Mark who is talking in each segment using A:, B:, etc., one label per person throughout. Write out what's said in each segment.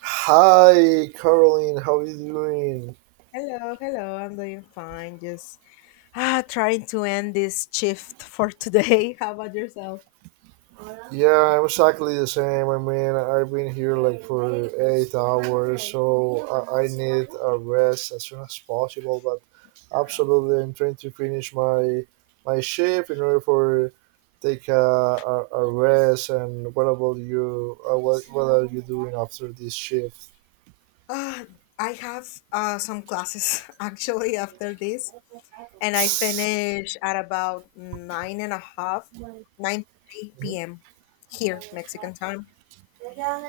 A: Hi, Caroline. How are you doing?
B: Hello, hello. I'm doing fine. Just trying to end this shift for today. How about yourself?
A: Yeah, I'm exactly the same. I mean, I've been here like for 8 hours, so I need a rest as soon as possible. But absolutely, I'm trying to finish my shift in order for take a rest. And what about you? What are you doing after this shift?
B: Ah, I have some classes actually after this, and I finish at about nine and a half, 9:30
A: Mhm.
B: p.m. here, Mexican time.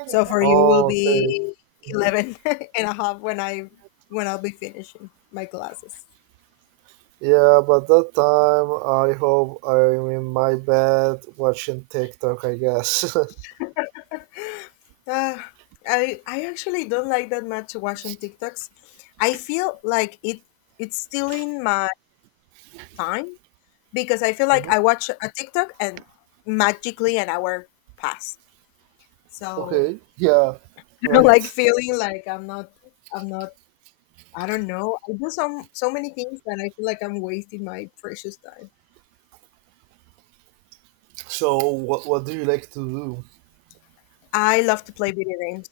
B: So for you will
A: Oh, okay.
B: be
A: Mm-hmm.
B: 11 and a half when I'll be finishing my classes.
A: Yeah, but that time I hope I'm in my bed watching TikTok, I guess.
B: Uh, I actually don't like that much watching TikToks. I feel like it's stealing my time because I feel like
A: Mhm.
B: I watch a TikTok and magically an hour pass. So
A: Okay, yeah,
B: like
A: right.
B: feeling like I'm not I don't know. I do some so many things that I feel like I'm wasting my precious time.
A: So, what do you like to do?
B: I love to play video games.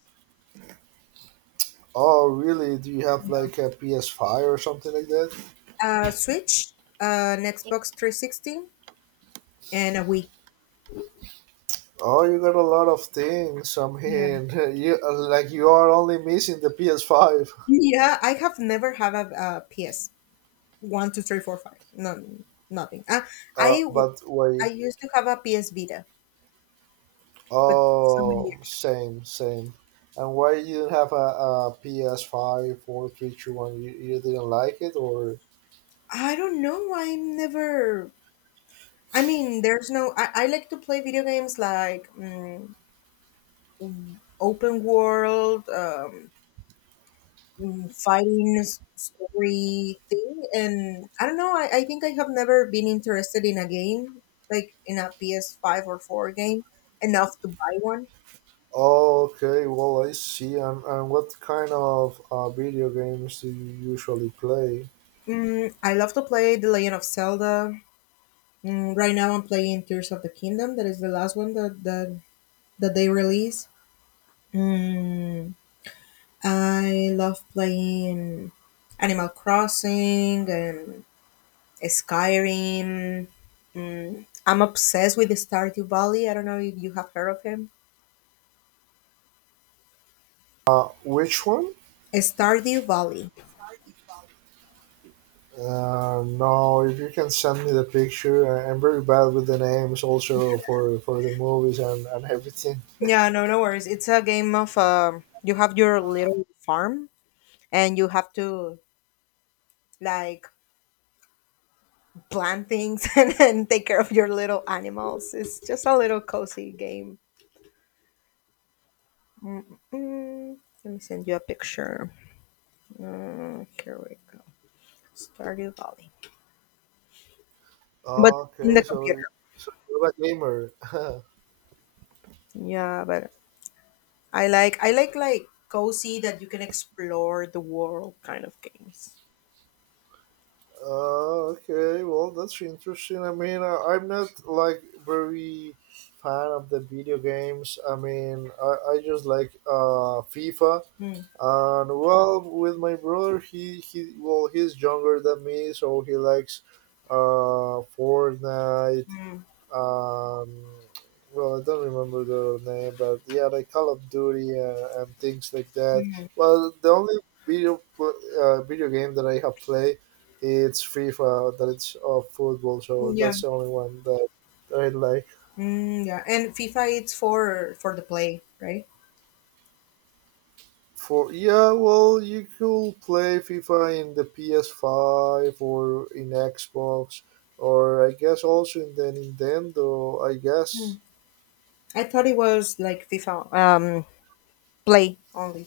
A: Oh, really? Do you have
B: You know,
A: like a PS5 or something like that?
B: Switch, an Xbox 360, and a Wii.
A: Oh, you got a lot of things. I mean, you like you are only missing the PS5.
B: Yeah, I have never have a, PS one, two, three, four, five. No, nothing. I w-
A: But
B: I
A: wait.
B: used to have a PS Vita, but so many
A: Oh,
B: years.
A: same, same. And why you didn't have a PS5? You didn't like it, or?
B: I don't know. I'm never. I mean, there's no. I like to play video games like open world, story thing, and I don't know. I think I have never been interested in a game like in a PS five or four game enough to buy one.
A: Oh, okay, well, I see. And what kind of video games do you usually play?
B: I love to play The Legend of Zelda. Right now, I'm playing Tears of the Kingdom. That is the last one that they release. Mm, I love playing Animal Crossing and Skyrim. I'm obsessed with Stardew Valley. I don't know if you have heard of him.
A: Which one?
B: Stardew Valley.
A: No, if you can send me the picture, I'm very bad with the names also for the movies and everything.
B: Yeah, no, no worries. It's a game of you have your little farm and you have to like plan things and take care of your little animals. It's just a little cozy game. Mm-mm. Let me send you a picture. Here we go. Stardew Valley, but in
A: Okay,
B: the computer.
A: so, so you're a gamer.
B: Yeah, but I like cozy that you can explore the world kind of games.
A: Okay, well, that's interesting. I mean, I'm not like very fan of the video games. I mean, I just like FIFA.
B: Mm,
A: And well, with my brother, he well, he's younger than me, so he likes Fortnite.
B: mm,
A: um well, I don't remember the name, but yeah, like Call of Duty, and things like that. Well, the only video game that I have played, it's FIFA, that it's of football, so
B: yeah,
A: that's the only one that I like.
B: yeah, and FIFA it's for the play, right?
A: For Yeah, well, you could play FIFA in the PS5 or in Xbox, or I guess also in the Nintendo, I guess.
B: Mm. I thought it was like FIFA play only.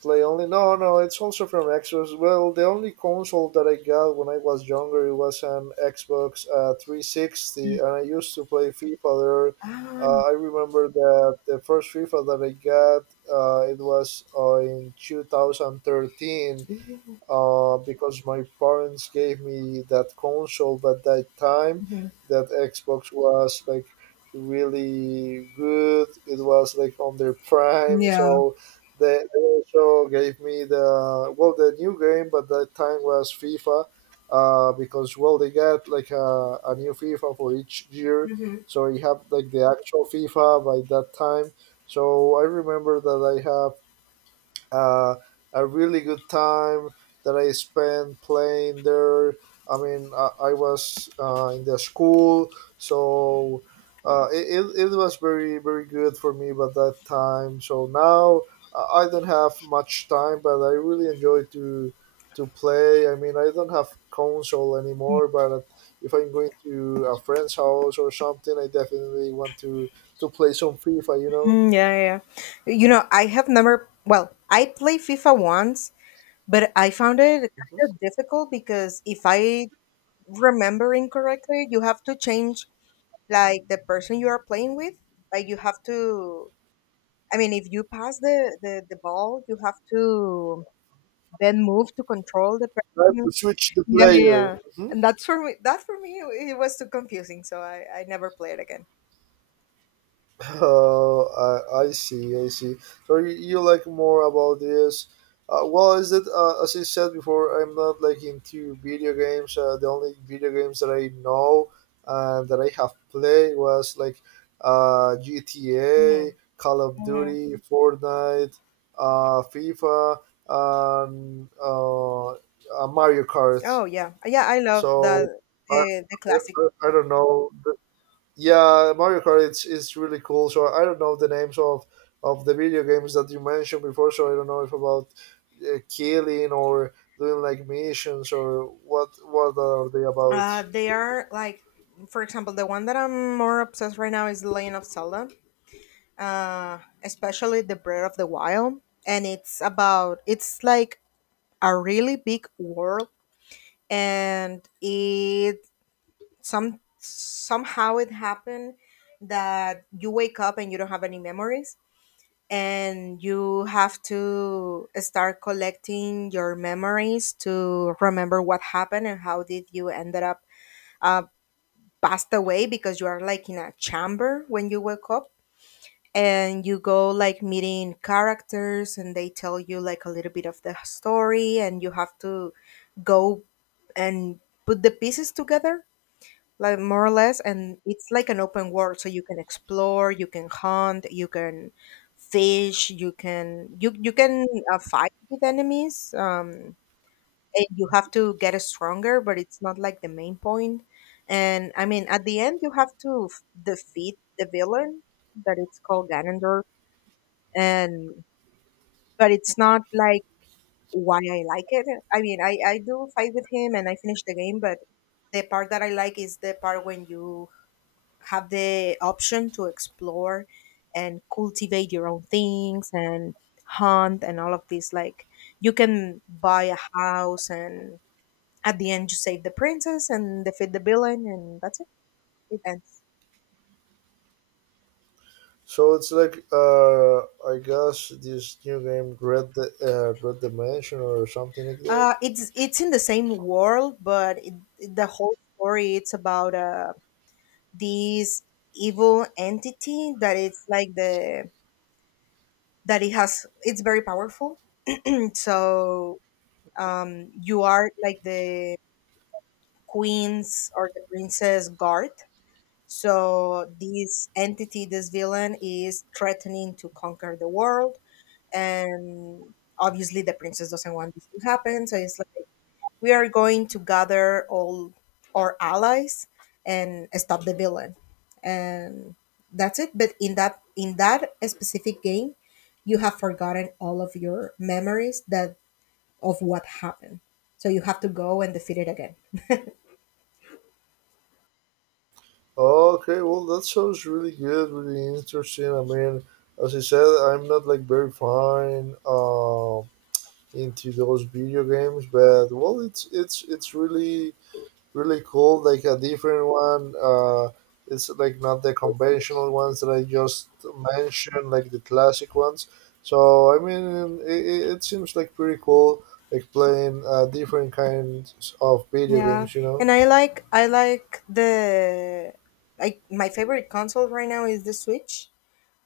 A: Play only? No, no, it's also from Xbox. Well, the only console that I got when I was younger, it was an Xbox 360, and I used to play FIFA there.
B: Ah,
A: I remember that the first FIFA that I got, it was, in 2013, because my parents gave me that console, but that time
B: mhm.
A: that Xbox was like really good. It was like on their prime,
B: Yeah.
A: so they also gave me the well the new game, but that time was FIFA, because well they got like a new FIFA for each year,
B: Hmm.
A: so I have like the actual FIFA by that time. So I remember that I have uh, a really good time that I spent playing there. I mean, I was in the school, so it was very, very good for me by that time. So now I don't have much time, but I really enjoy to play. I mean, I don't have console anymore, but if I'm going to a friend's house or something, I definitely want to play some FIFA, you know?
B: Mm, yeah, yeah. Yeah. You know, I have never, well, I played FIFA once, but I found it kind
A: Mhm.
B: of difficult because if I remember incorrectly, you have to change like the person you are playing with. Like you have to, I mean, if you pass the ball, you have to then move to control the
A: I have
B: person.
A: to switch the player.
B: Yeah.
A: Mhm.
B: And that for me, it was too confusing, so I never played again.
A: Oh, I see, I see. So you like more about this? Well, is it, as I said before? I'm not like into video games. The only video games that I know and that I have played was like GTA,
B: Mhm,
A: Call of
B: mhm.
A: Duty, Fortnite, FIFA, and Mario Kart.
B: Oh yeah, yeah. I love
A: So I,
B: the
A: I,
B: classic.
A: I don't know. Yeah, Mario Kart, it's really cool. So I don't know the names of the video games that you mentioned before. So I don't know if about killing or doing like missions or what are they about.
B: They are like, for example, the one that I'm more obsessed right now is *The Legend of Zelda. Especially the Breath of the Wild, and it's like a really big world, and it some somehow it happened that you wake up and you don't have any memories and you have to start collecting your memories to remember what happened and how did you ended up uh, passed away because you are like in a chamber when you wake up, and you go like meeting characters and they tell you like a little bit of the story and you have to go and put the pieces together like more or less. And it's like an open world, so you can explore, you can hunt, you can fish, you can you you can fight with enemies, and you have to get stronger, but it's not like the main point. And I mean at the end you have to defeat the villain that it's called Ganondorf. And but it's not like why I like it. I mean I do fight with him and I finish the game, but the part that I like is the part when you have the option to explore and cultivate your own things and hunt and all of this. Like you can buy a house, and at the end you save the princess and defeat the villain, and that's it. It ends.
A: So it's like I guess this new game Red Dimension or something like that.
B: It's in the same world, but the whole story it's about this evil entity that it's like the that it has it's very powerful. And so you are like the queen's or the princess guard. So this entity, this villain, is threatening to conquer the world, and obviously the princess doesn't want this to happen. So it's like we are going to gather all our allies and stop the villain, and that's it. But in that specific game, you have forgotten all of your memories that of what happened. So you have to go and defeat it again.
A: Okay, well, that sounds really good, really interesting. I mean, as I said, I'm not like very fine. Into those video games, but well it's really really cool, like a different one. It's like not the conventional ones that I just mentioned, like the classic ones. So I mean, it it seems like pretty cool, like playing different kinds of video
B: Yeah,
A: games, you know.
B: and I like the I my favorite console right now is the Switch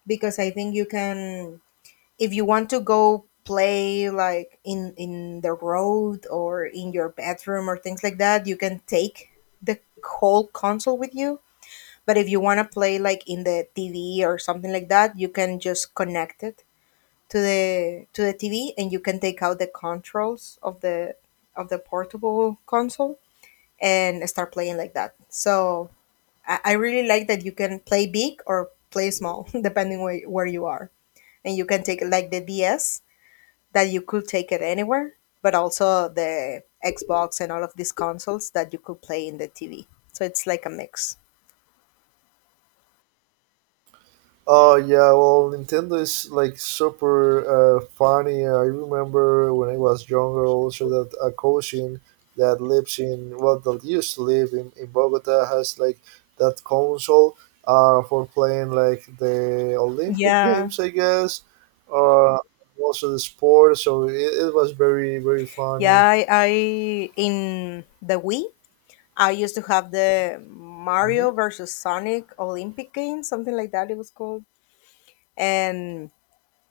B: because I think you can if you want to go play like in the road or in your bedroom or things like that, you can take the whole console with you. But if you want to play like in the TV or something like that, you can just connect it to the TV, and you can take out the controls of the portable console and start playing like that. So I really like that you can play big or play small, depending where you are. And you can take it like the DS, that you could take it anywhere, but also the Xbox and all of these consoles that you could play in the TV. So it's like a mix.
A: Oh yeah, well, Nintendo is like super funny. I remember when I was younger also that a cousin that lives in well that used to live in Bogota has like that console for playing like the Olympic
B: Yeah,
A: Games, I guess, or also the sport, so it was very very funny.
B: yeah. I in the Wii, I used to have the
A: Hmm.
B: Mario versus Sonic Olympic game, something like that. It was called, and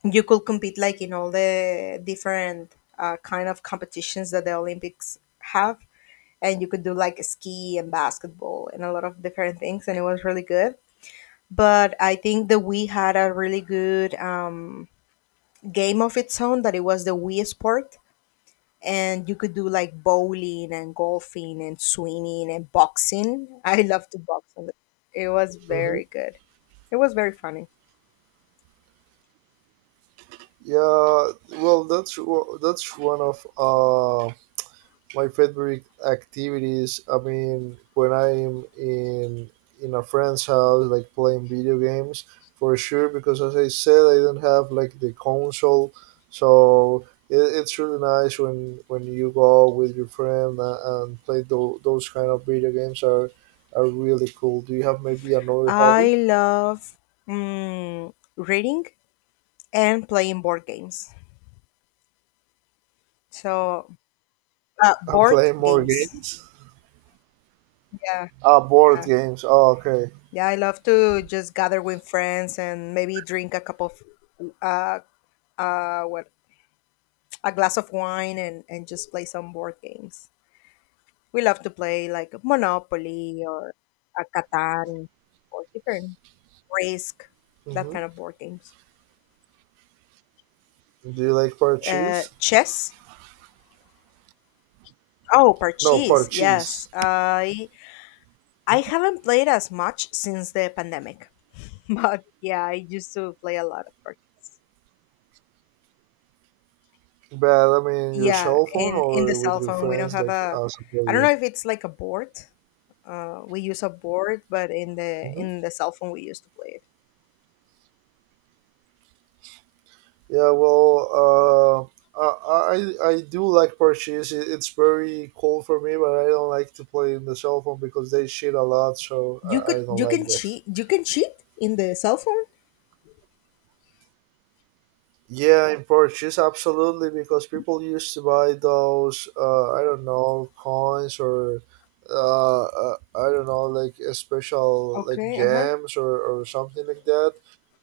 B: you could compete like in all the different kind of competitions that the Olympics have. And you could do like ski and basketball and a lot of different things, and it was really good. But I think the Wii had a really good game of its own that it was the Wii Sport. And you could do like bowling and golfing and swimming and boxing. I love to box on the it was
A: Hmm.
B: very good. It was very funny.
A: Yeah, well, that's one of my favorite activities. I mean, when I'm in a friend's house, like playing video games, for sure, because as I said, I don't have like the console. So it's really nice when you go with your friend and play those kind of video games are really cool. Do you have maybe another hobby?
B: I love reading and playing board games. So,
A: I'm
B: board
A: playing more
B: games.
A: games.
B: Yeah,
A: Ah, board
B: yeah,
A: games, oh okay.
B: yeah. I love to just gather with friends and maybe drink a cup of uh, what a glass of wine and just play some board games. We love to play like Monopoly or a Catan or different Risk, that
A: Hmm.
B: kind of board games.
A: Do you like parchees?
B: Chess. Oh,
A: No,
B: parchees.
A: parchees.
B: I haven't played as much since the pandemic. but yeah, I used to play a lot of cards.
A: But I mean, your
B: Yeah,
A: cell phone
B: in the
A: or with
B: cell
A: your
B: phone we don't
A: friends,
B: have
A: like
B: a.
A: as a
B: I don't
A: player?
B: know if it's like a board. We use a board, but
A: Hmm.
B: in the cell phone we used to play it.
A: Yeah, well, uh, I I do like parches. It's very cool for me, but I don't like to play in the cell phone because they cheat a lot, so I don't like that.
B: You can cheat in the cell phone.
A: Yeah, in Portuguese, absolutely, because people used to buy those, I don't know, coins or, I don't know, like a special, like
B: Okay. Uh huh.
A: gems or something like that.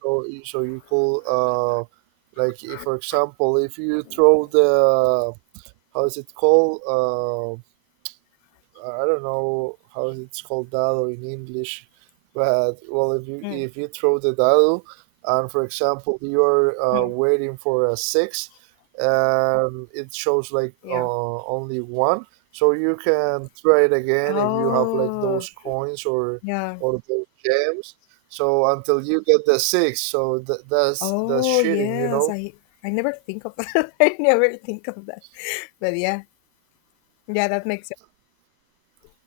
A: So, so you could, like, if, for example, if you throw the, how is it called? I don't know how it's called dado in English, but well,
B: Mm,
A: if you throw the dado, and for example you are
B: mm,
A: waiting for a six, and it shows like
B: yeah.
A: only one, so you can try it again if you have like
B: Oh
A: those coins
B: yeah.
A: or those gems. So until you get the six, so that's that's
B: Oh
A: cheating, you
B: yes.
A: know.
B: I never think of that. I never think of that. But yeah, yeah, that makes sense.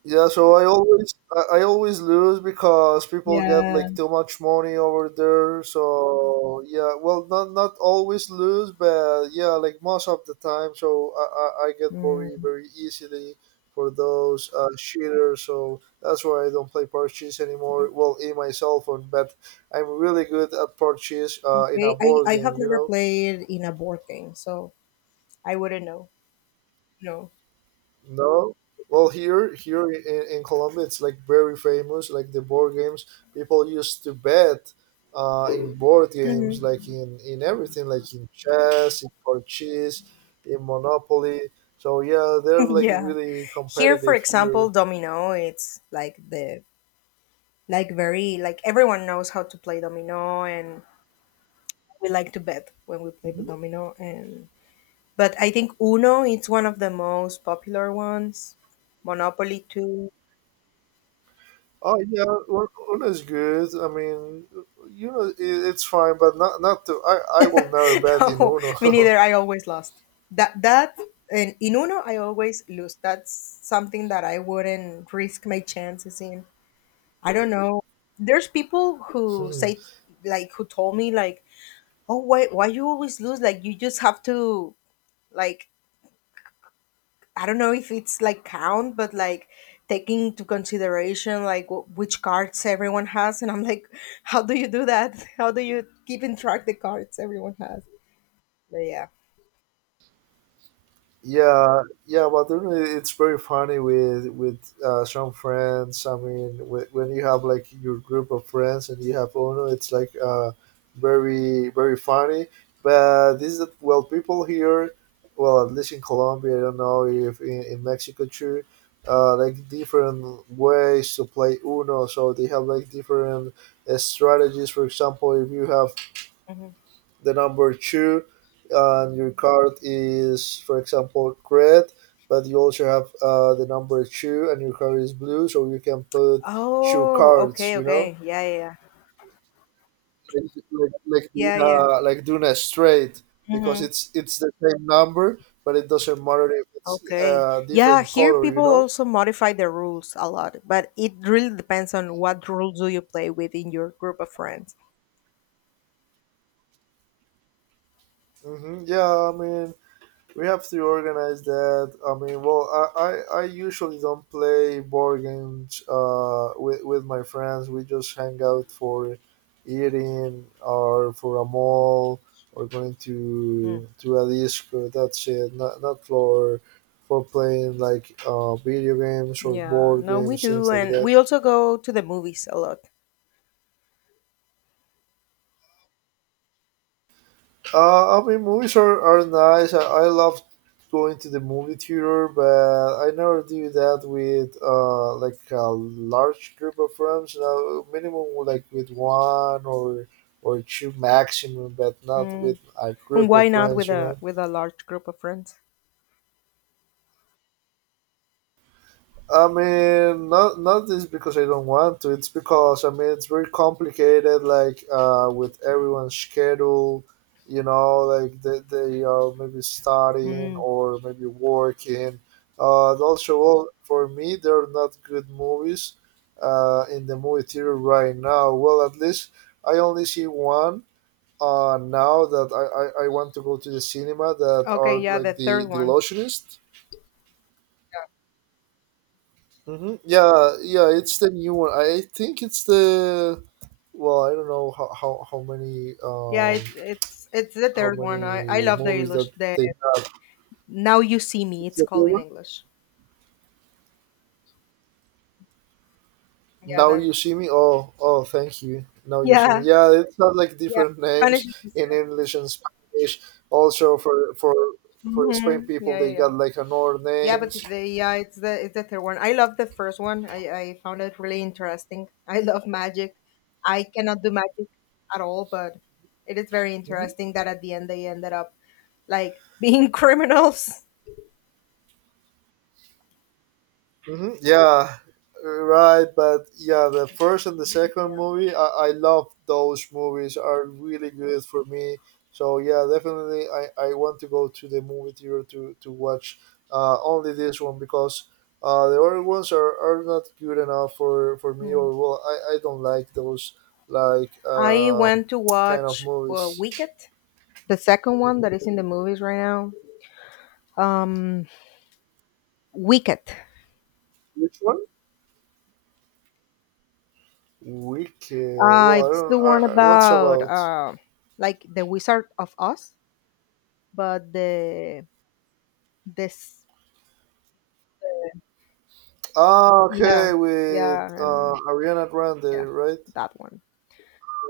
A: Yeah, so I always I always lose because people get
B: Yeah.
A: like too much money over there. So yeah, well, not not always lose, but yeah, like most of the time. So I get very
B: Mm.
A: very easily for those cheaters. So that's why I don't play purchase anymore. Well, in my cell phone, but I'm really good at purchase in a
B: Okay,
A: board
B: I
A: game.
B: have
A: You
B: never
A: know.
B: played in a board game, so I wouldn't know. No.
A: No. Well, here here in Colombia, it's like very famous. Like the board games, people used to bet in board games,
B: Mhm.
A: like in everything, like in chess, in parchís, in Monopoly. So yeah, they're like
B: yeah.
A: really
B: Here, for
A: competitive
B: example,
A: here.
B: domino. It's like the like very like everyone knows how to play domino, and we like to bet when we play the
A: Mhm.
B: domino. And but I think Uno it's one of the most popular ones. Monopoly too.
A: Oh yeah, Uno's good. I mean, you know, it, it's fine, but not not to. I will never bet in
B: no, me
A: Uno.
B: neither. I always lost. That that and in Uno, I always lose. That's something that I wouldn't risk my chances in. I don't know. There's people who say like who told me like, oh why you always lose? Like you just have to like I don't know if it's like count, but like taking into consideration like which cards everyone has, and I'm like how do you do that? how do you keep in track the cards everyone has? But yeah.
A: Yeah, yeah, but then it's very funny with some friends. I mean, when you have like your group of friends and you have Uno, it's like very very funny. But this is well, people here, well, at least in Colombia, I don't know if in, in Mexico too, like different ways to play Uno. So they have like different strategies. For example, if you have
B: Mm-hmm.
A: the number two and your card is for example red, but you also have the number two and your card is blue, so you can put two
B: Oh,
A: cards,
B: okay,
A: you know,
B: okay. Yeah,
A: like doing
B: yeah,
A: like doing a straight, because
B: yeah. Hmm.
A: it's the same number, but it doesn't matter if it's
B: Okay.
A: a
B: Yeah,
A: different
B: here
A: color, you
B: people
A: know.
B: also modify the rules a lot, but it really depends on what rules do you play within your group of friends.
A: Hmm. Yeah, I mean, we have to organize that. I mean, well, I usually don't play board games with my friends. We just hang out for eating or for a mall or going
B: Mm.
A: to a disco. That's it. Not, not for for playing like video games or
B: Yeah,
A: board
B: no, we
A: games, things
B: do,
A: like
B: and
A: that.
B: we also go to the movies a lot.
A: I mean, movies are nice. I love going to the movie theater, but I never do that with like a large group of friends. Now, minimum like with one or two maximum, but not with
B: Mm.
A: a
B: And
A: group of
B: why not
A: friends.
B: with
A: You know.
B: a large group of friends?
A: I mean, not not this because I don't want to. It's because I mean it's very complicated. Like with everyone's schedule, you know, like they are maybe studying
B: Mm.
A: or maybe working. And also, well, for me, there are not good movies in the movie theater right now. Well, at least I only see one, now that I want to go to the cinema, that are
B: Okay, yeah,
A: like
B: the
A: the
B: third
A: the
B: one.
A: Illusionist. Mm-hmm. Yeah, yeah, it's the new one. I think it's the well, I don't know how many
B: Yeah, it's the
A: how
B: third one. I
A: many
B: love the
A: movies that
B: illus the
A: they have.
B: Now You See Me.
A: It's
B: It's
A: the third
B: called in
A: one.
B: English. Yeah,
A: Now
B: that.
A: You See Me. Oh, oh, thank you. Now You See Me.
B: Yeah,
A: Yeah, it's have like
B: Yeah,
A: different names
B: Spanish is the
A: in English and Spanish. Also for Spain
B: hmm
A: people,
B: Yeah,
A: they
B: yeah, yeah.
A: got like another
B: Yeah, but
A: names.
B: yeah, it's the third one. I love the first one. I found it really interesting. I love magic. I cannot do magic at all, but it is very interesting that at the end they ended up like being criminals.
A: Yeah, right. But yeah, the first and the second movie, I love those movies. Are really good for me. So yeah, definitely, I want to go to the movie theater to watch only this one because the other ones are not good enough for me or
B: Mm.
A: well, I don't like those like
B: I went to
A: kind of
B: watch
A: movies.
B: Wicked, the second one that is in the movies right now. Um, Wicked.
A: Which one? Wicked. Well, I
B: It's
A: don't.
B: the one
A: What's
B: about
A: about?
B: like the Wizard of Oz. But the this
A: Ah,
B: yeah
A: okay,
B: yeah
A: with
B: and
A: Ariana
B: yeah,
A: Grande, right?
B: that one.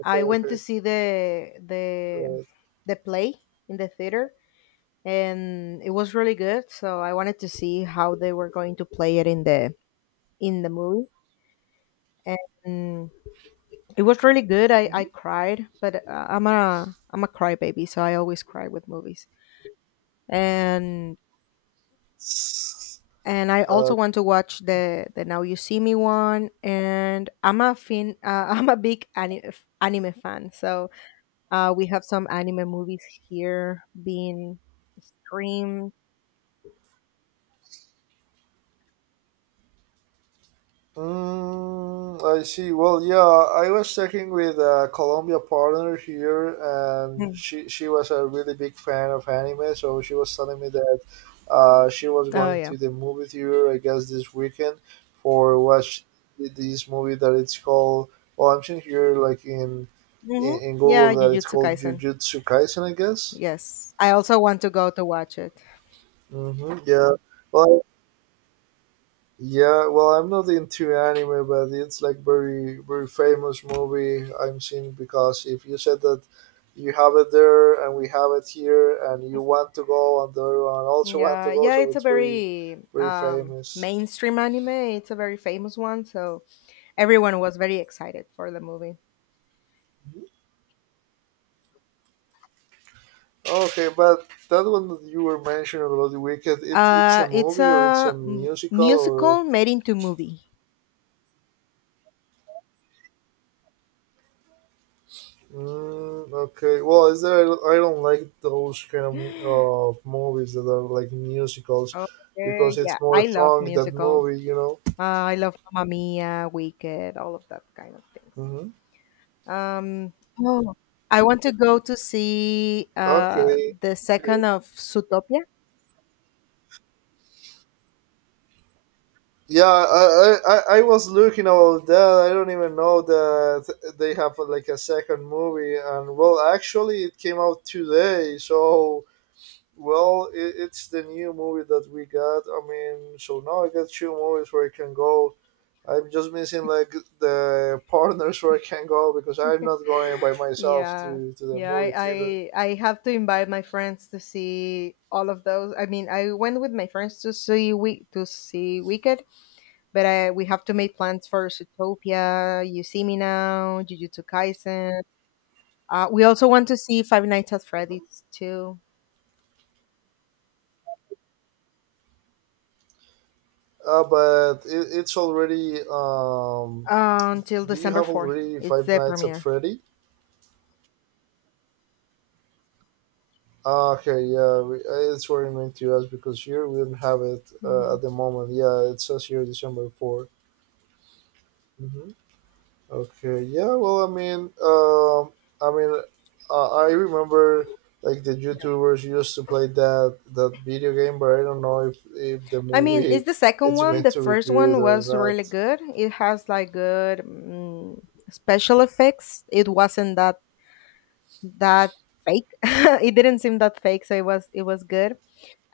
A: Okay,
B: I went
A: okay,
B: to see the the
A: right.
B: the play in the theater, and it was really good, so I wanted to see how they were going to play it in the movie. And it was really good. I
A: Mm-hmm.
B: cried, but I'm a crybaby, so I always cry with movies. And and I
A: Uh,
B: also want to watch the Now You See Me one. And I'm a I'm a big anime fan, so we have some anime movies here being streamed.
A: I see. Well, yeah, I was talking with a Colombia partner here, and
B: Mhm.
A: she was a really big fan of anime, so she was telling me that she was
B: Oh
A: going
B: yeah,
A: to the movie theater, I guess, this weekend for watch this movie that it's called. Well, I'm seeing here
B: hmm
A: in Google
B: yeah,
A: that it's
B: Jujutsu
A: called
B: Kaisen.
A: Jujutsu Kaisen, I guess.
B: Yes, I also want to go to watch it.
A: Mm-hmm. Yeah. Well, yeah. Well, I'm not into anime, but it's like very, very famous movie I'm seeing because if you said that you have it there and we have it here, and you want to go, and the other one also want to
B: Yeah,
A: go,
B: yeah,
A: so
B: it's a
A: it's very,
B: very
A: very famous.
B: mainstream anime. It's a very famous one, so everyone was very excited for the movie.
A: Okay, but that one that you were mentioning about the Wicked, it's a
B: It's
A: movie or it's a
B: a
A: musical or
B: musical made into movie.
A: mm, okay. Well, is there? I don't like those kind of movies that are like musicals, because
B: Okay, yeah,
A: it's more
B: I love
A: song than
B: musicals.
A: movie. You know.
B: Uh, I love Mamma Mia, Wicked, all of that kind of things.
A: Mm-hmm.
B: Um, oh, I want to go to see
A: Okay.
B: the
A: Good.
B: second of Zootopia.
A: Yeah, I was looking about that. I don't even know that they have like a second movie, and well, actually, it came out today, so well, it's the new movie that we got. I mean, so now I got two movies where I can go. I'm just missing like the partners where I can go because I'm not going by myself
B: Yeah,
A: to the
B: yeah,
A: movie theater.
B: I have to invite my friends to see all of those. I mean, I went with my friends to see Wicked. But we have to make plans for Zootopia, You See Me Now, Jujutsu Kaisen. We also want to see Five Nights at Freddy's too,
A: But it's already.
B: until
A: Do you
B: December
A: have
B: 4th.
A: already
B: It's
A: Five
B: the
A: Nights at
B: premiere.
A: Freddy? Ah, okay, yeah, we, it's what I meant to ask because here we don't have it at
B: Hmm.
A: the moment. Yeah, it says here December 4th. Okay. Yeah. Well, I mean, I remember like the YouTubers used to play that video game, but I don't know if the
B: I mean, it's
A: movie
B: the second
A: it's
B: one.
A: going
B: The
A: to be
B: first
A: good
B: one
A: or
B: was
A: not.
B: really good. It has like good special effects. It wasn't that fake. It didn't seem that fake, so it was good.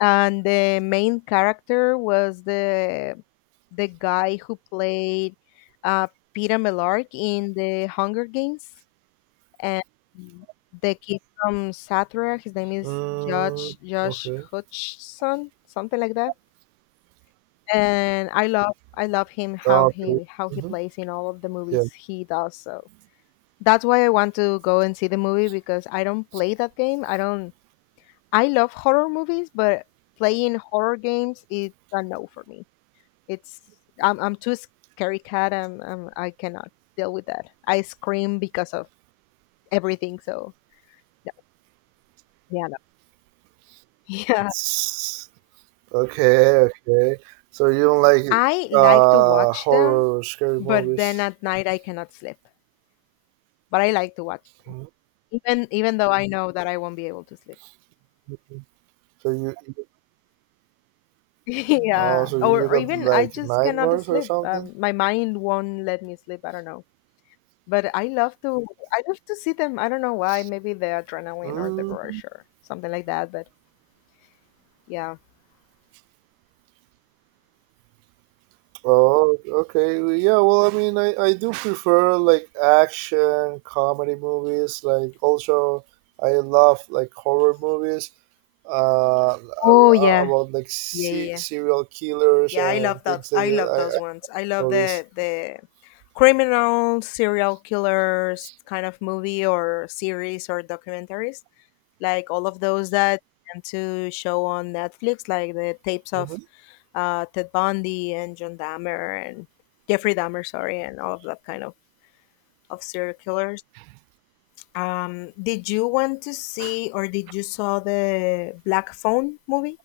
B: And the main character was the guy who played uh, Peter Millark in the Hunger Games, and the kid from Satra. His name is
A: Mm,
B: Josh
A: okay.
B: Hutcherson, something like that. And I love him, how
A: Oh, okay.
B: he
A: hmm
B: plays in all of the
A: Yeah.
B: movies he does. So that's why I want to go and see the movie, because I don't play that game. I don't. I love horror movies, but playing horror games is a no for me. It's I'm too scary cat. I cannot deal with that. I scream because of everything. So no, yeah, no. Yeah.
A: It's okay. Okay. So you don't like
B: I like to watch them,
A: horror or scary
B: but then
A: movies?
B: at night I cannot sleep. But I like to watch them,
A: Mhm.
B: even even though I know that I won't be able to sleep.
A: So you, oh,
B: Yeah,
A: so you
B: or
A: got
B: even I
A: like
B: just cannot
A: nightmares or
B: sleep.
A: something?
B: My mind won't let me sleep. I don't know. But I love to see them. I don't know why. Maybe the adrenaline or the
A: Mm.
B: rush or something like that. But yeah.
A: Oh, okay. Well, yeah, well, I mean, I do prefer like action comedy movies. Like, also, I love like horror movies. I
B: Oh
A: lo-
B: yeah.
A: about like
B: Yeah, yeah, yeah.
A: serial killers
B: Yeah, I
A: and
B: love that.
A: things like
B: I
A: that.
B: love those
A: I
B: ones. I love
A: movies.
B: the criminal serial killers kind of movie or series or documentaries, like all of those that tend to show on Netflix, like the tapes
A: hmm
B: of Ted Bundy and John Dahmer and Jeffrey Dahmer, sorry, and all of that kind of serial killers. Did you want to see, or did you saw the Black Phone movie?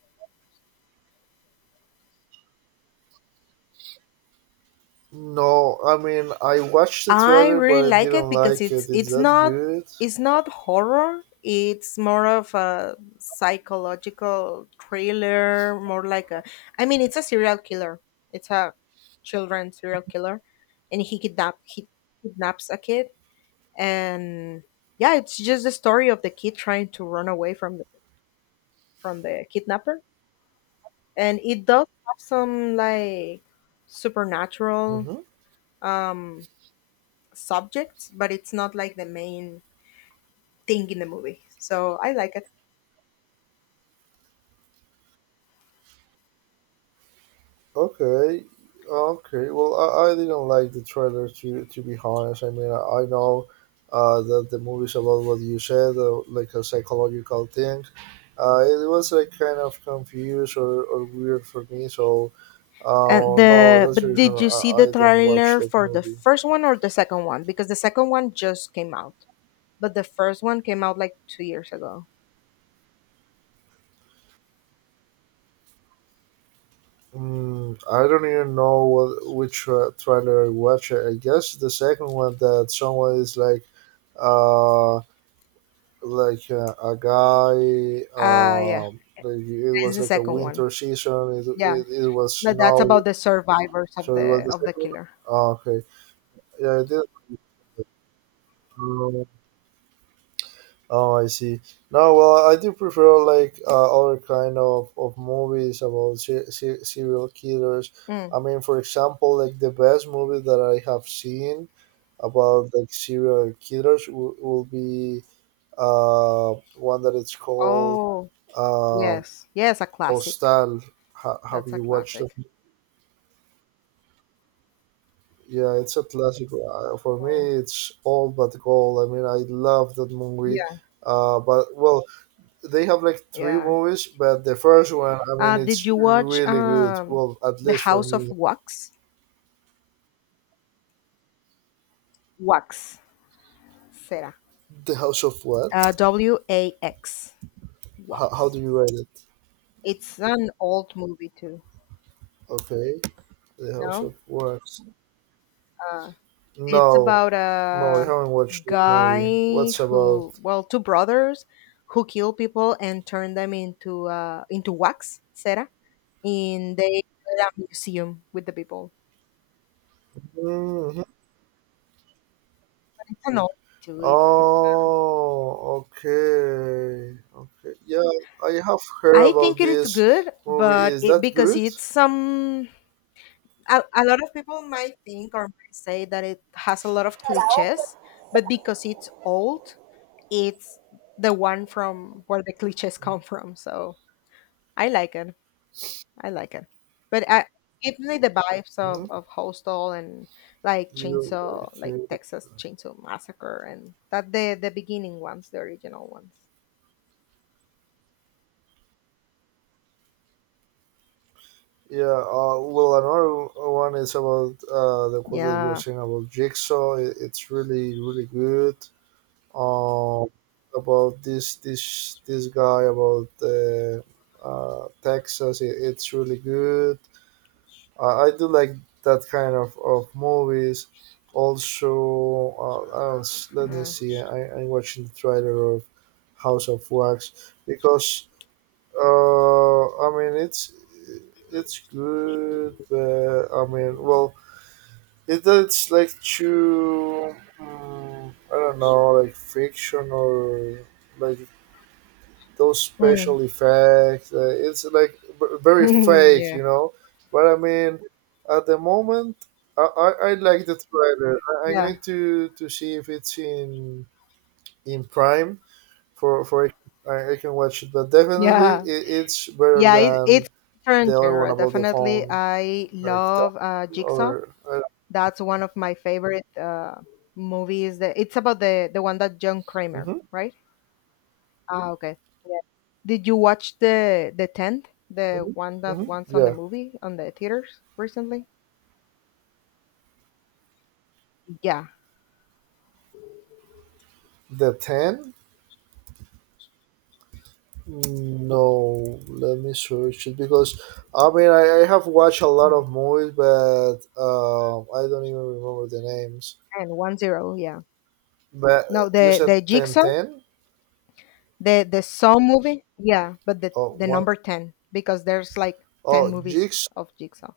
A: No, I mean, I watched the
B: I
A: trailer, but
B: really
A: I
B: like it
A: didn't
B: because
A: like
B: it's
A: it. Is
B: it's
A: that
B: not
A: good?
B: it's not horror. It's more of a psychological thriller, more like a I mean it's a serial killer. It's a children serial killer, and he kidnaps a kid, and yeah, it's just the story of the kid trying to run away from the kidnapper. And it does have some like supernatural
A: hmm
B: um subjects, but it's not like the main thing in the movie. So I like it.
A: Okay, okay. Well, I didn't like the trailer to be honest. I mean, I know that the movie's about what you said, like a psychological thing. It was like kind of confused or weird for me. So,
B: And
A: no,
B: the
A: that's the
B: but
A: reason
B: did you see the
A: I don't watch
B: trailer
A: that
B: for the
A: movie.
B: first one or the second one? Because the second one just came out, but the first one came out like 2 years ago.
A: Mm, I don't even know what which trailer I watched. I guess the second one that someone is like. Uh, a guy
B: Yeah,
A: like it
B: it's
A: was
B: the
A: like a
B: second one.
A: winter season
B: Yeah,
A: it was
B: but that's
A: snow
B: about the survivors of
A: so it was
B: the
A: the
B: of the
A: second.
B: killer.
A: Oh, okay, yeah I did. um, oh, I see. No, well, I do prefer like other kind of movies about serial killers. I
B: Mm.
A: mean for example like the best movie that I have seen about like serial killers will be one that it's called
B: Oh
A: um
B: yes, yes, a classic.
A: Hostal. Have
B: That's a
A: you watched it?
B: classic.
A: Yeah, it's a classic. For me, it's all but gold. I mean, I love that movie.
B: Yeah,
A: But well, they have like three
B: yeah.
A: movies, but the first one, I mean,
B: Did
A: it's
B: you watch
A: really good. Well, at
B: the
A: least for
B: House of
A: me.
B: Wax? Wax, Sarah.
A: The House of What?
B: Wax.
A: How do
B: Wax.
A: you rate it?
B: It's an old movie too.
A: Okay, the House
B: No,
A: of What?
B: uh, it's
A: No,
B: about
A: no, I
B: a
A: haven't watched this movie.
B: guy
A: What's about?
B: who, well, two brothers who kill people and turn them into wax, cera, In they museum with the people.
A: Mhm.
B: It's an old too.
A: Oh, okay. Okay. Yeah, I have heard
B: I
A: about
B: think it's
A: this
B: good,
A: movie.
B: but
A: Is
B: it
A: that
B: because
A: good?
B: it's some a lot of people might think or might say that it has a lot of cliches, but because it's old, it's the one from where the cliches come from. So I like it. I like it. But I give me the vibes
A: hmm
B: of Hostel and like
A: You,
B: Chainsaw, like
A: you-
B: Texas Chainsaw Massacre and that the beginning ones, the original ones.
A: yeah. Well, another one is about the quote that you were
B: Yeah.
A: saying about Jigsaw. It's really, really good. Um, about this guy about Texas. It, it's really good. I do like that kind of movies. Also, I don't let me
B: Yeah.
A: see. I, I'm watching the trailer of House of Wax because I mean it's good, but I mean, well, it, it's like too. Mm, I don't know, like fiction or like those
B: Mm.
A: special effects. It's like very fake,
B: Yeah.
A: you know. But I mean, at the moment, I like the trailer. I, I'm
B: Yeah.
A: going to see if it's in Prime for I can watch it. But definitely,
B: Yeah.
A: it, it's better
B: Yeah. It,
A: than
B: it's
A: the
B: different
A: other one
B: genre.
A: about the
B: Definitely.
A: phone,
B: I
A: like that,
B: love Jigsaw.
A: or
B: That's one of my favorite movies. That it's about the one that John Kramer,
A: hmm
B: right? Ah, okay. Yeah. Did you watch the tenth, the
A: hmm
B: one that once on the
A: yeah,
B: movie on the theaters recently? Yeah,
A: the ten. No, let me search it because I mean I have watched a lot of movies, but I don't even remember the names.
B: and 10. Yeah.
A: But
B: No,
A: you
B: the
A: said
B: the
A: ten
B: Jigsaw,
A: ten
B: the Saw movie. Yeah, but the
A: or
B: the
A: one
B: number ten, because there's like ten
A: oh
B: movies
A: Jigs,
B: of Jigsaw.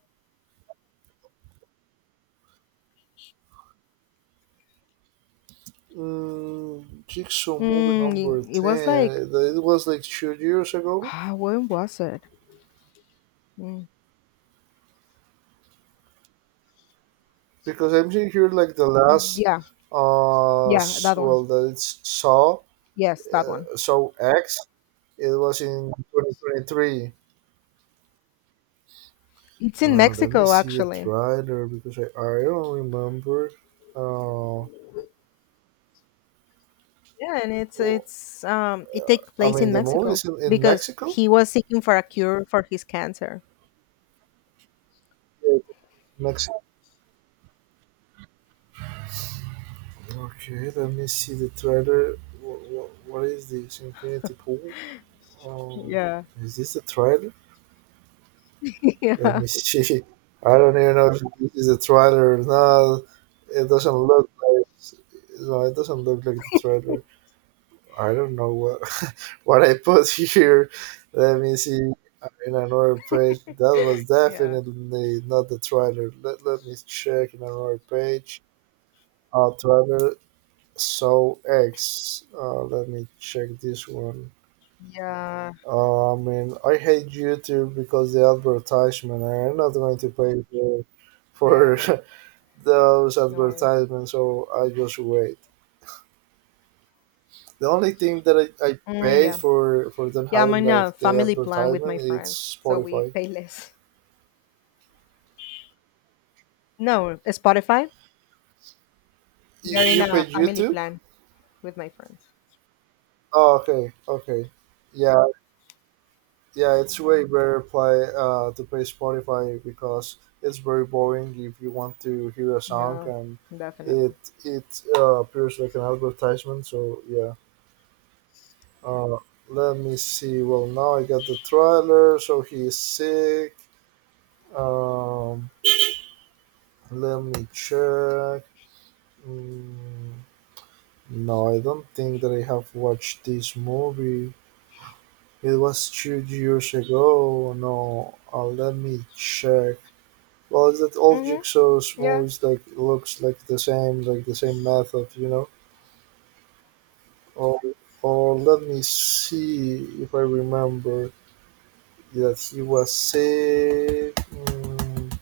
A: mm, Jigsaw movie number
B: Mm, it was like
A: ten. That- it was like 2 years ago
B: ah, when was it? Mm,
A: because I'm seeing here like the last
B: yeah, yeah, that one.
A: well that it's Saw
B: Yes, that one.
A: Saw X. It was in 2023.
B: It's in
A: Let me
B: Mexico,
A: see the
B: actually.
A: trailer because I don't remember. Oh,
B: Yeah, and it's it takes
A: I
B: place
A: mean,
B: in
A: the movie
B: Mexico
A: is in
B: because
A: Mexico?
B: he was seeking for a cure for his cancer.
A: Yeah, it's Mexico. Okay, let me see the trailer. What is this? Infinity Pool? Um,
B: Yeah.
A: is this the trailer? Let
B: Yeah.
A: me see. I don't even know if this is the trailer or not. It doesn't look like. No, it doesn't look like the trailer. I don't know what I put here. Let me see. I'm in another page. That was
B: Yeah.
A: definitely not the trailer. Let me check in another page. Trailer so X. Let me check this one.
B: Yeah.
A: I mean, I hate YouTube because the advertisement. I'm not going to pay
B: Yeah. Yeah.
A: for those
B: No worries.
A: advertisements, so I just wait. The only thing that I
B: Mm,
A: paid
B: yeah.
A: for them
B: Yeah, I'm
A: having
B: in a
A: like the
B: family plan with my
A: advertisement
B: friends,
A: it's
B: so we
A: Spotify.
B: pay less. No, Spotify. We are in
A: You
B: a
A: paid
B: family
A: YouTube?
B: plan with my friends.
A: Oh, okay, okay. Yeah, yeah. It's way better play Spotify because it's very boring if you want to hear a song
B: Yeah,
A: and it
B: definitely.
A: it appears like an advertisement. So yeah. Uh, let me see. Well, now I got the trailer. So he's sick. Um, let me check. Mm, no, I don't think that I have watched this movie. It was 2 years ago. No, uh, let me check. Well, it's that all?
B: Mm-hmm.
A: Jigsaws
B: Yeah.
A: movies like looks like the same method, you know. Or, or let me see if I remember that he was sick. Mm,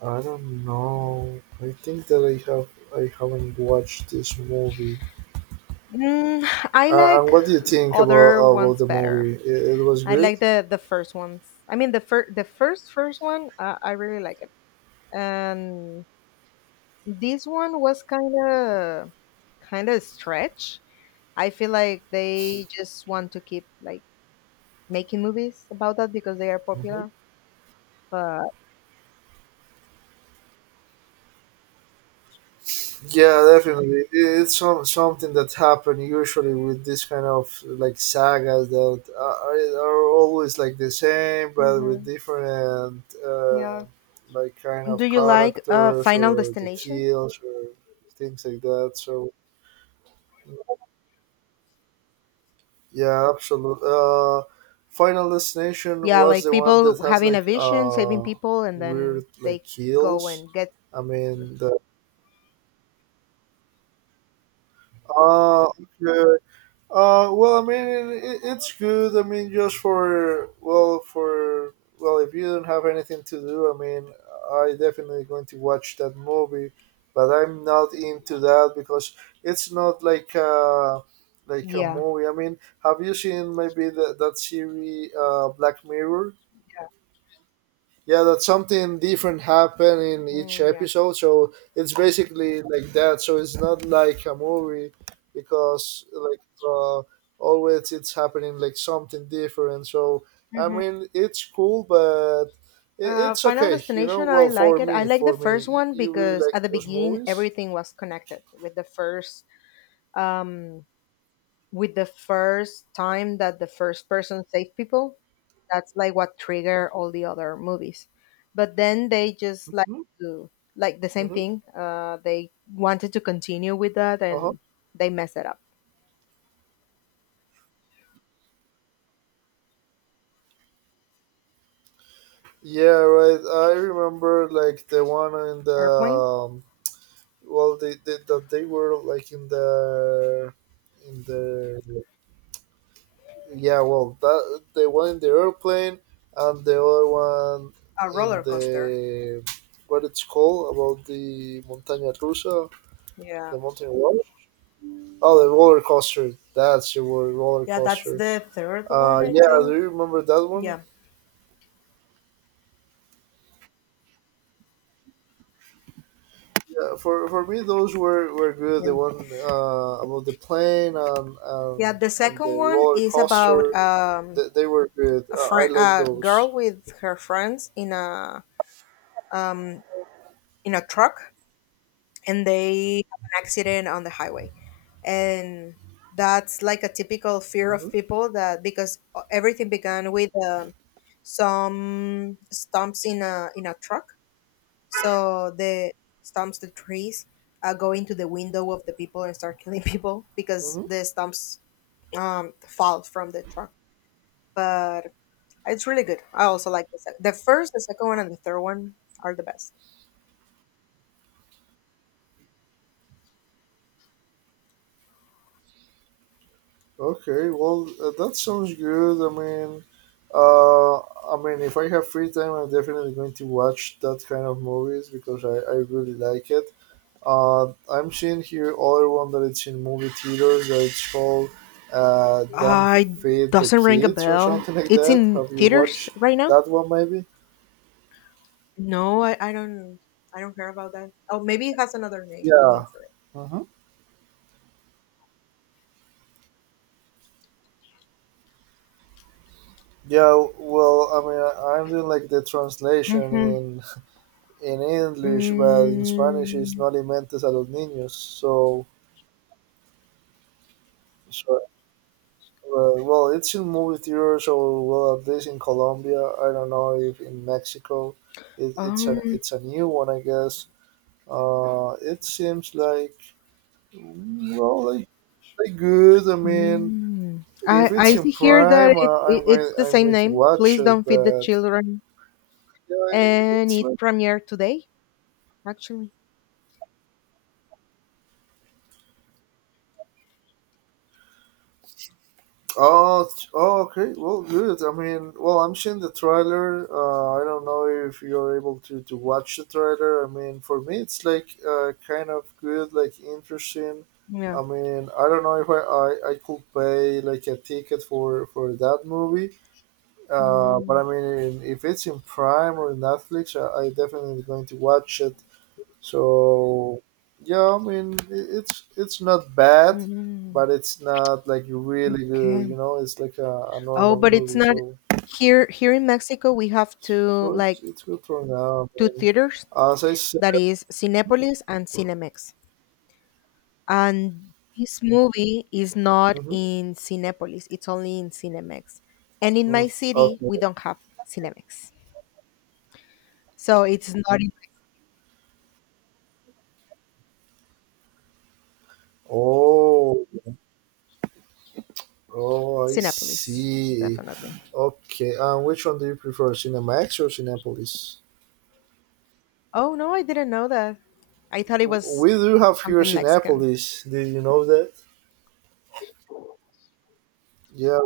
A: I don't know. I think that I haven't watched this movie.
B: Mm, I
A: And
B: like
A: what do you think
B: other
A: about
B: ones
A: the
B: better.
A: movie? It was
B: I
A: good.
B: like the first ones. I mean the first the first one. I really like it. And this one was kind of stretch. I feel like they just want to keep like making movies about that because they are
A: Mhm.
B: popular. But
A: Yeah, definitely. It's some, something that happen usually with this kind of like sagas that are always like the same, but with
B: Mhm.
A: different
B: Yeah,
A: like kind
B: do
A: of
B: you like
A: characters
B: Final
A: or the
B: Destination?
A: kills or things like that. So yeah, absolutely. Final Destination
B: Yeah,
A: was
B: like
A: the one that
B: people
A: has
B: having a
A: like
B: vision, saving people, and
A: weird
B: then
A: like
B: they go
A: kills.
B: and get
A: I mean the ah okay, uh, well, I mean, it, it's good. I mean, just for well, if you don't have anything to do, I mean, I definitely going to watch that movie, but I'm not into that because it's not like a like a
B: yeah,
A: movie. I mean, have you seen maybe that that series, Black Mirror? Yeah, that something different happen in each
B: mm, yeah.
A: episode. So it's basically like that. So it's not like a movie because like uh, always it's happening like something different. So I mean, it's cool, but i- it's
B: Final
A: okay. You know,
B: Destination, I
A: well
B: like it. I like the
A: for me,
B: first
A: you,
B: one
A: you really
B: because
A: like
B: at the
A: those
B: beginning
A: movies.
B: everything was connected um with the first time that the first person saved people. That's like what trigger all the other movies. But then they just like to like the same
A: Mm-hmm.
B: thing. They wanted to continue with that,
A: Uh huh.
B: and they messed it up.
A: Yeah, right. I remember like the one in the
B: Airplane,
A: um, well, they that they were like in the yeah well that the one in the airplane and the other one
B: a
A: in
B: roller coaster.
A: the what it's called about the montaña rusa
B: Yeah,
A: the mountain roller oh the roller coaster that's the word roller
B: yeah, that's
A: coaster
B: the third one, I
A: yeah do
B: think.
A: you remember that one
B: Yeah.
A: yeah for me those were good
B: Yeah.
A: the one about the plane
B: Yeah, the
A: and the
B: second one
A: roller
B: is
A: coaster.
B: about
A: They were good.
B: a
A: I
B: friend,
A: like
B: a
A: those.
B: girl with her friends um, in a truck, and they have an accident on the highway, and that's like a typical fear of
A: hmm
B: people that because everything began with some stumps in a truck, so the stumps, the trees, go into the window of the people and start killing people because the
A: hmm
B: stumps fall from the truck, but It's really good. I also like the the first, the second one, and the third one are the best.
A: Okay, well, that sounds good. Uh, I mean, if I have free time, I'm definitely going to watch that kind of movies because I really like it. I'm seeing here other one that it's in movie theaters that it's called "Don't
B: I
A: Feed the
B: doesn't ring a
A: Kids" or
B: bell.
A: something like
B: It's
A: that.
B: in
A: Have you
B: theaters
A: watched
B: right now.
A: that one? Maybe.
B: No, I don't. I don't care about that. Oh, maybe it has another name. Let me
A: Yeah.
B: look for it.
A: hmm Yeah. Well, I mean, I'm doing like the translation
B: Mm-hmm.
A: in English, but in Spanish it's No
B: Mm,
A: alimentes a los niños. So, so well, it's in movie theaters, or well, at least in Colombia. I don't know if in Mexico,
B: um,
A: it's a new one, I guess. It seems like well, like, like good. I mean,
B: mm.
A: if it's
B: I
A: in
B: see here that
A: Prime,
B: it's the
A: I'm
B: same
A: going to
B: name.
A: watch
B: Please
A: it,
B: don't feed the
A: but
B: children.
A: yeah,
B: And
A: it's
B: it
A: like.
B: premiered today, actually.
A: Oh, oh, okay. Well, good. I mean, well, I'm seeing the trailer. I don't know if you're able to watch the trailer. I mean, for me, it's like kind of good, like interesting.
B: Yeah.
A: I mean, I don't know if I could pay like a ticket for that movie. But I mean, if it's in Prime or Netflix, I definitely going to watch it. So yeah, I mean. It's not bad,
B: Mm-hmm.
A: but it's not like really good. You know, it's like a
B: Oh,
A: normal
B: but it's
A: movie.
B: not
A: So
B: here here in Mexico we have two
A: so it's
B: like
A: it's good for now.
B: two
A: Man.
B: theaters
A: As I said,
B: that is Cinépolis and Cinemex. And this movie is not
A: hmm,
B: in Cinépolis, it's only in Cinemex. And in my city
A: okay.
B: we don't have Cinemex. So it's not in
A: Oh, oh, I
B: Cinépolis,
A: see.
B: definitely.
A: Okay, and which one do you prefer, Cinemax or Cinepolis?
B: Oh no, I didn't know that. I thought it was
A: We do have here
B: something Mexican.
A: Cinepolis. Did you know that? Yeah,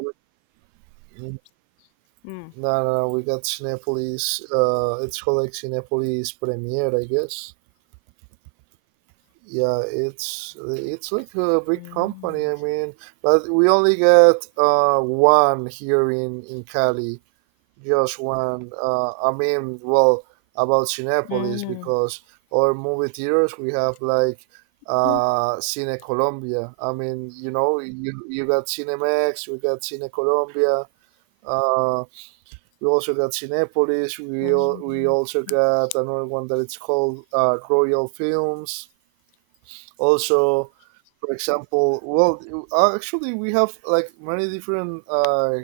B: Mm.
A: no, no, no. We got Cinepolis. It's called like Cinepolis Premier, I guess. Yeah, it's like a big
B: Mm.
A: company. I mean, but we only get one here in Cali. Just one. I mean, well, about Cinepolis
B: Mm.
A: because our movie theaters we have like Cine Colombia. I mean, you know, you got Cinemex, we got Cine Colombia. Uh. We also got Cinepolis.
B: Mm.
A: We also got another one that it's called Royal Films. Also, for example, well, actually we have like many different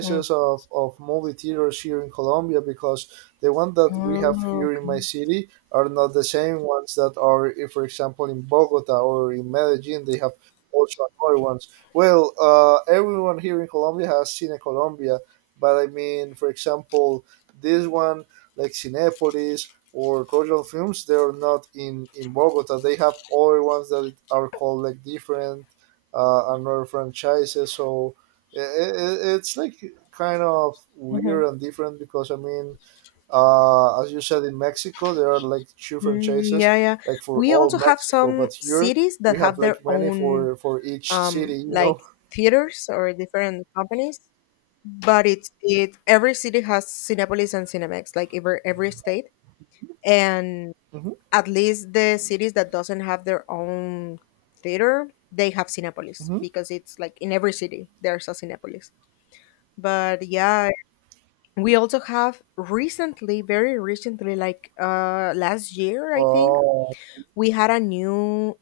B: Mm. Mm.
A: of movie theaters here in Colombia, because the one that we have
B: Oh,
A: here in my
B: okay.
A: city are not the same ones that are eh, for example in Bogota or in Medellin, they have also another ones. Well, everyone here in Colombia has Cine Colombia, but I mean, for example, this one like Cinepolis or Croatian films, they are not in Bogota. They have other ones that are called like different another franchises. So I it's like kind of weird
B: Mm-hmm.
A: and different because I mean, as you said, in Mexico there are like two
B: Mm,
A: franchises
B: yeah, yeah.
A: like for
B: We
A: all
B: also have
A: Mexico,
B: some
A: but here
B: cities
A: we
B: that
A: have
B: have their
A: like many
B: own
A: for each city. You
B: like
A: know.
B: theaters or different companies, but it's it every city has Cinepolis and Cinemex, like every state. And
A: Hmm,
B: at least the cities that doesn't have their own theater, they have Cinepolis
A: hmm.
B: because it's like in every city there's a Cinepolis. But yeah, we also have recently, very recently, like last year, I think,
A: Oh.
B: we had a new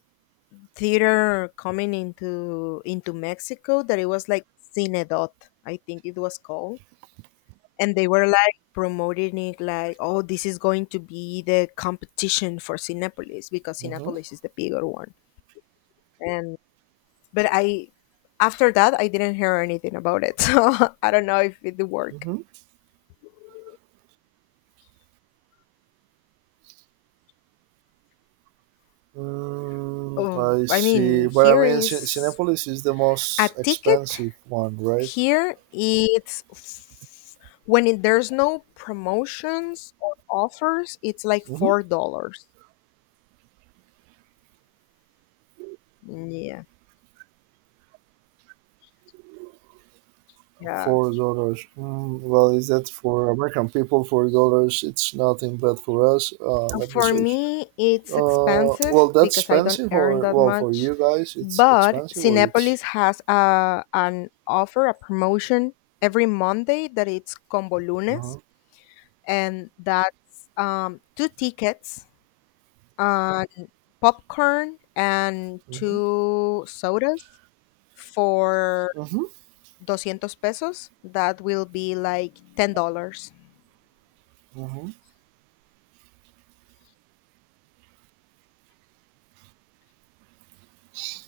B: theater coming into Mexico that it was like Cinedot, I think it was called. And they were like promoting it like, oh, this is going to be the competition for Cinepolis because
A: Hmm,
B: Cinepolis is the bigger one. And but I after that I didn't hear anything about it. So I don't know if it worked.
A: hmm. Mm,
B: Oh,
A: I
B: I
A: see,
B: mean,
A: but I
B: here
A: mean,
B: is
A: Cinepolis is the
B: a
A: most
B: ticket
A: expensive one, right?
B: Here it's when it, there's no promotions or offers, it's like
A: Mm-hmm.
B: $4. Yeah, yeah.
A: $4. Mm, well, is that for American people? $4. It's nothing, but for us, let me
B: For
A: search.
B: me, it's expensive
A: Well, that's
B: because I don't
A: expensive,
B: earn
A: or
B: that
A: well, for
B: much.
A: you guys, it's
B: But
A: expensive, or it's.
B: Cinepolis has a, an offer, a promotion every Monday that it's Combo
A: Uh-huh.
B: Lunes, and that's two tickets and popcorn and
A: Mm-hmm.
B: two sodas for
A: Mm-hmm.
B: 200 pesos. That will be like $10.
A: Mm-hmm.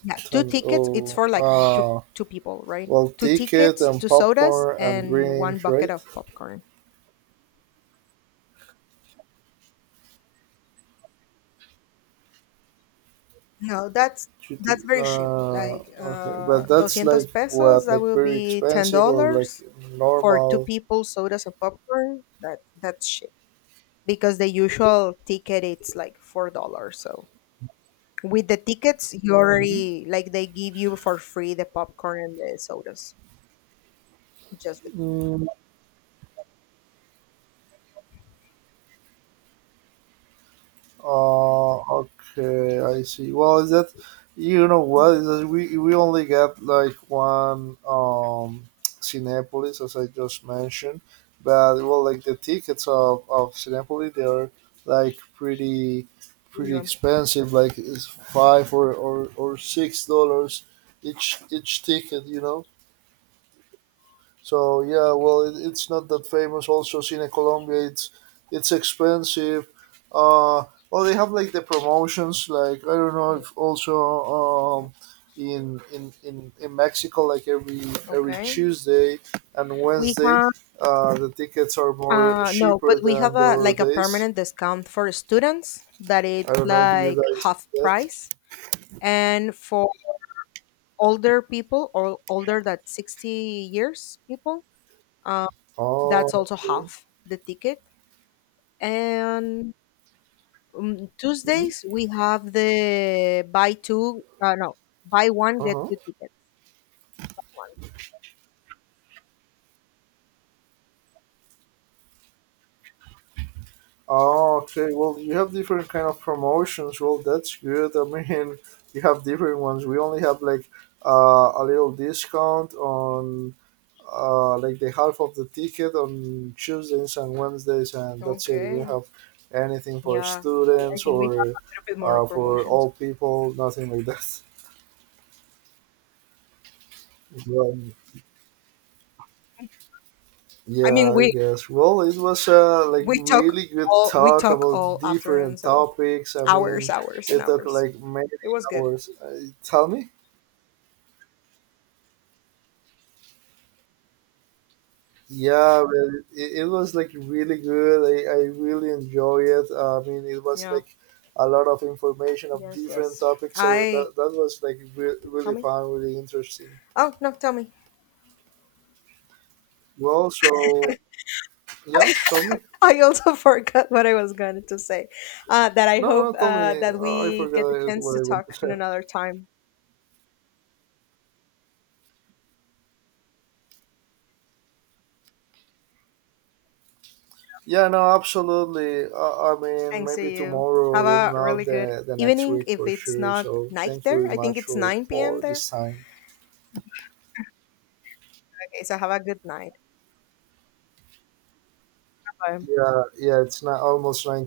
B: Yeah, two
A: Time,
B: tickets. It's
A: oh,
B: for like two two people, right?
A: well,
B: Two
A: ticket
B: tickets,
A: and
B: two sodas,
A: popcorn and
B: and one
A: drink,
B: bucket
A: right?
B: of popcorn. No,
A: GT.
B: that's very cheap. Like
A: Okay, but that's
B: 200
A: like
B: pesos,
A: what,
B: that
A: like
B: will
A: very
B: be
A: expensive or like
B: $10 for two
A: normal?
B: people, sodas and popcorn. That that's cheap because the usual ticket it's like $4. So with the tickets, you
A: Mhm.
B: already like they give you for free the popcorn and the sodas just with
A: Mm, uh, okay, I see. Well, is that, you know what
B: Mm.
A: is that, we only get like one Cinepolis, as I just mentioned, but well, like the tickets of Cinepolis, they are like pretty pretty
B: Yeah.
A: expensive, like it's five or $6 each ticket, you know. So yeah, well, it, it's not that famous. Also, Cine Colombia, it's expensive. Uh, well, they have like the promotions. Like I don't know
B: Mm.
A: if also um, in, in Mexico, like every
B: Okay.
A: Tuesday and
B: We
A: Wednesday,
B: have
A: the tickets are more
B: no, but
A: cheaper
B: we have
A: than the
B: a
A: other
B: like a
A: days.
B: permanent discount for students that
A: I
B: it's
A: don't know if you
B: like
A: guys
B: half
A: that.
B: price. And for older people or older than 60 years people, uh,
A: Oh,
B: that's also
A: okay.
B: half the ticket. And
A: Hmm.
B: Tuesdays we have the buy two no, buy one
A: Uh
B: get
A: huh.
B: two tickets one.
A: Oh, okay. Well, you have different kind of promotions. Well, that's good. I mean, you have different ones. We only have like a little discount on like the half of the ticket on Tuesdays and Wednesdays, and that's it. We don't
B: Okay.
A: have anything for
B: Yeah. I
A: students
B: think we have
A: or
B: a little bit more of
A: for
B: promotions.
A: all people. Nothing like that. Yeah.
B: I
A: Yeah,
B: mean,
A: I guess. Well, it was a like
B: we talk
A: really good
B: we
A: talk
B: talk
A: about
B: all afternoon,
A: different
B: so
A: topics. I
B: hours,
A: mean,
B: hours,
A: you
B: and
A: talk
B: hours.
A: like many
B: It was good.
A: hours. Tell me. Yeah, but it was like really good. I really enjoy it. I mean, it was
B: Yeah.
A: like a lot of information of
B: Yes.
A: different
B: Yes.
A: topics. So
B: I
A: that, that was like
B: tell
A: really
B: me.
A: fun, really interesting.
B: Oh no, tell me.
A: Well, so yeah, tell me.
B: I also forgot what I was going to say. That I
A: No, no, no,
B: hope
A: tell me.
B: that
A: I
B: we get the
A: forgot
B: chance
A: what
B: to
A: I want
B: talk
A: to say.
B: in another time.
A: Yeah, no, absolutely. I mean,
B: Thanks to
A: maybe
B: you.
A: tomorrow
B: Have
A: or even
B: a
A: now
B: really good
A: the next
B: evening
A: week
B: if
A: for
B: it's
A: sure.
B: not
A: So
B: night
A: thank you
B: there.
A: very
B: I think
A: much
B: it's 9 p.m.
A: for
B: there.
A: this time.
B: Okay, so have a good night. Bye.
A: Yeah, yeah, it's not almost nine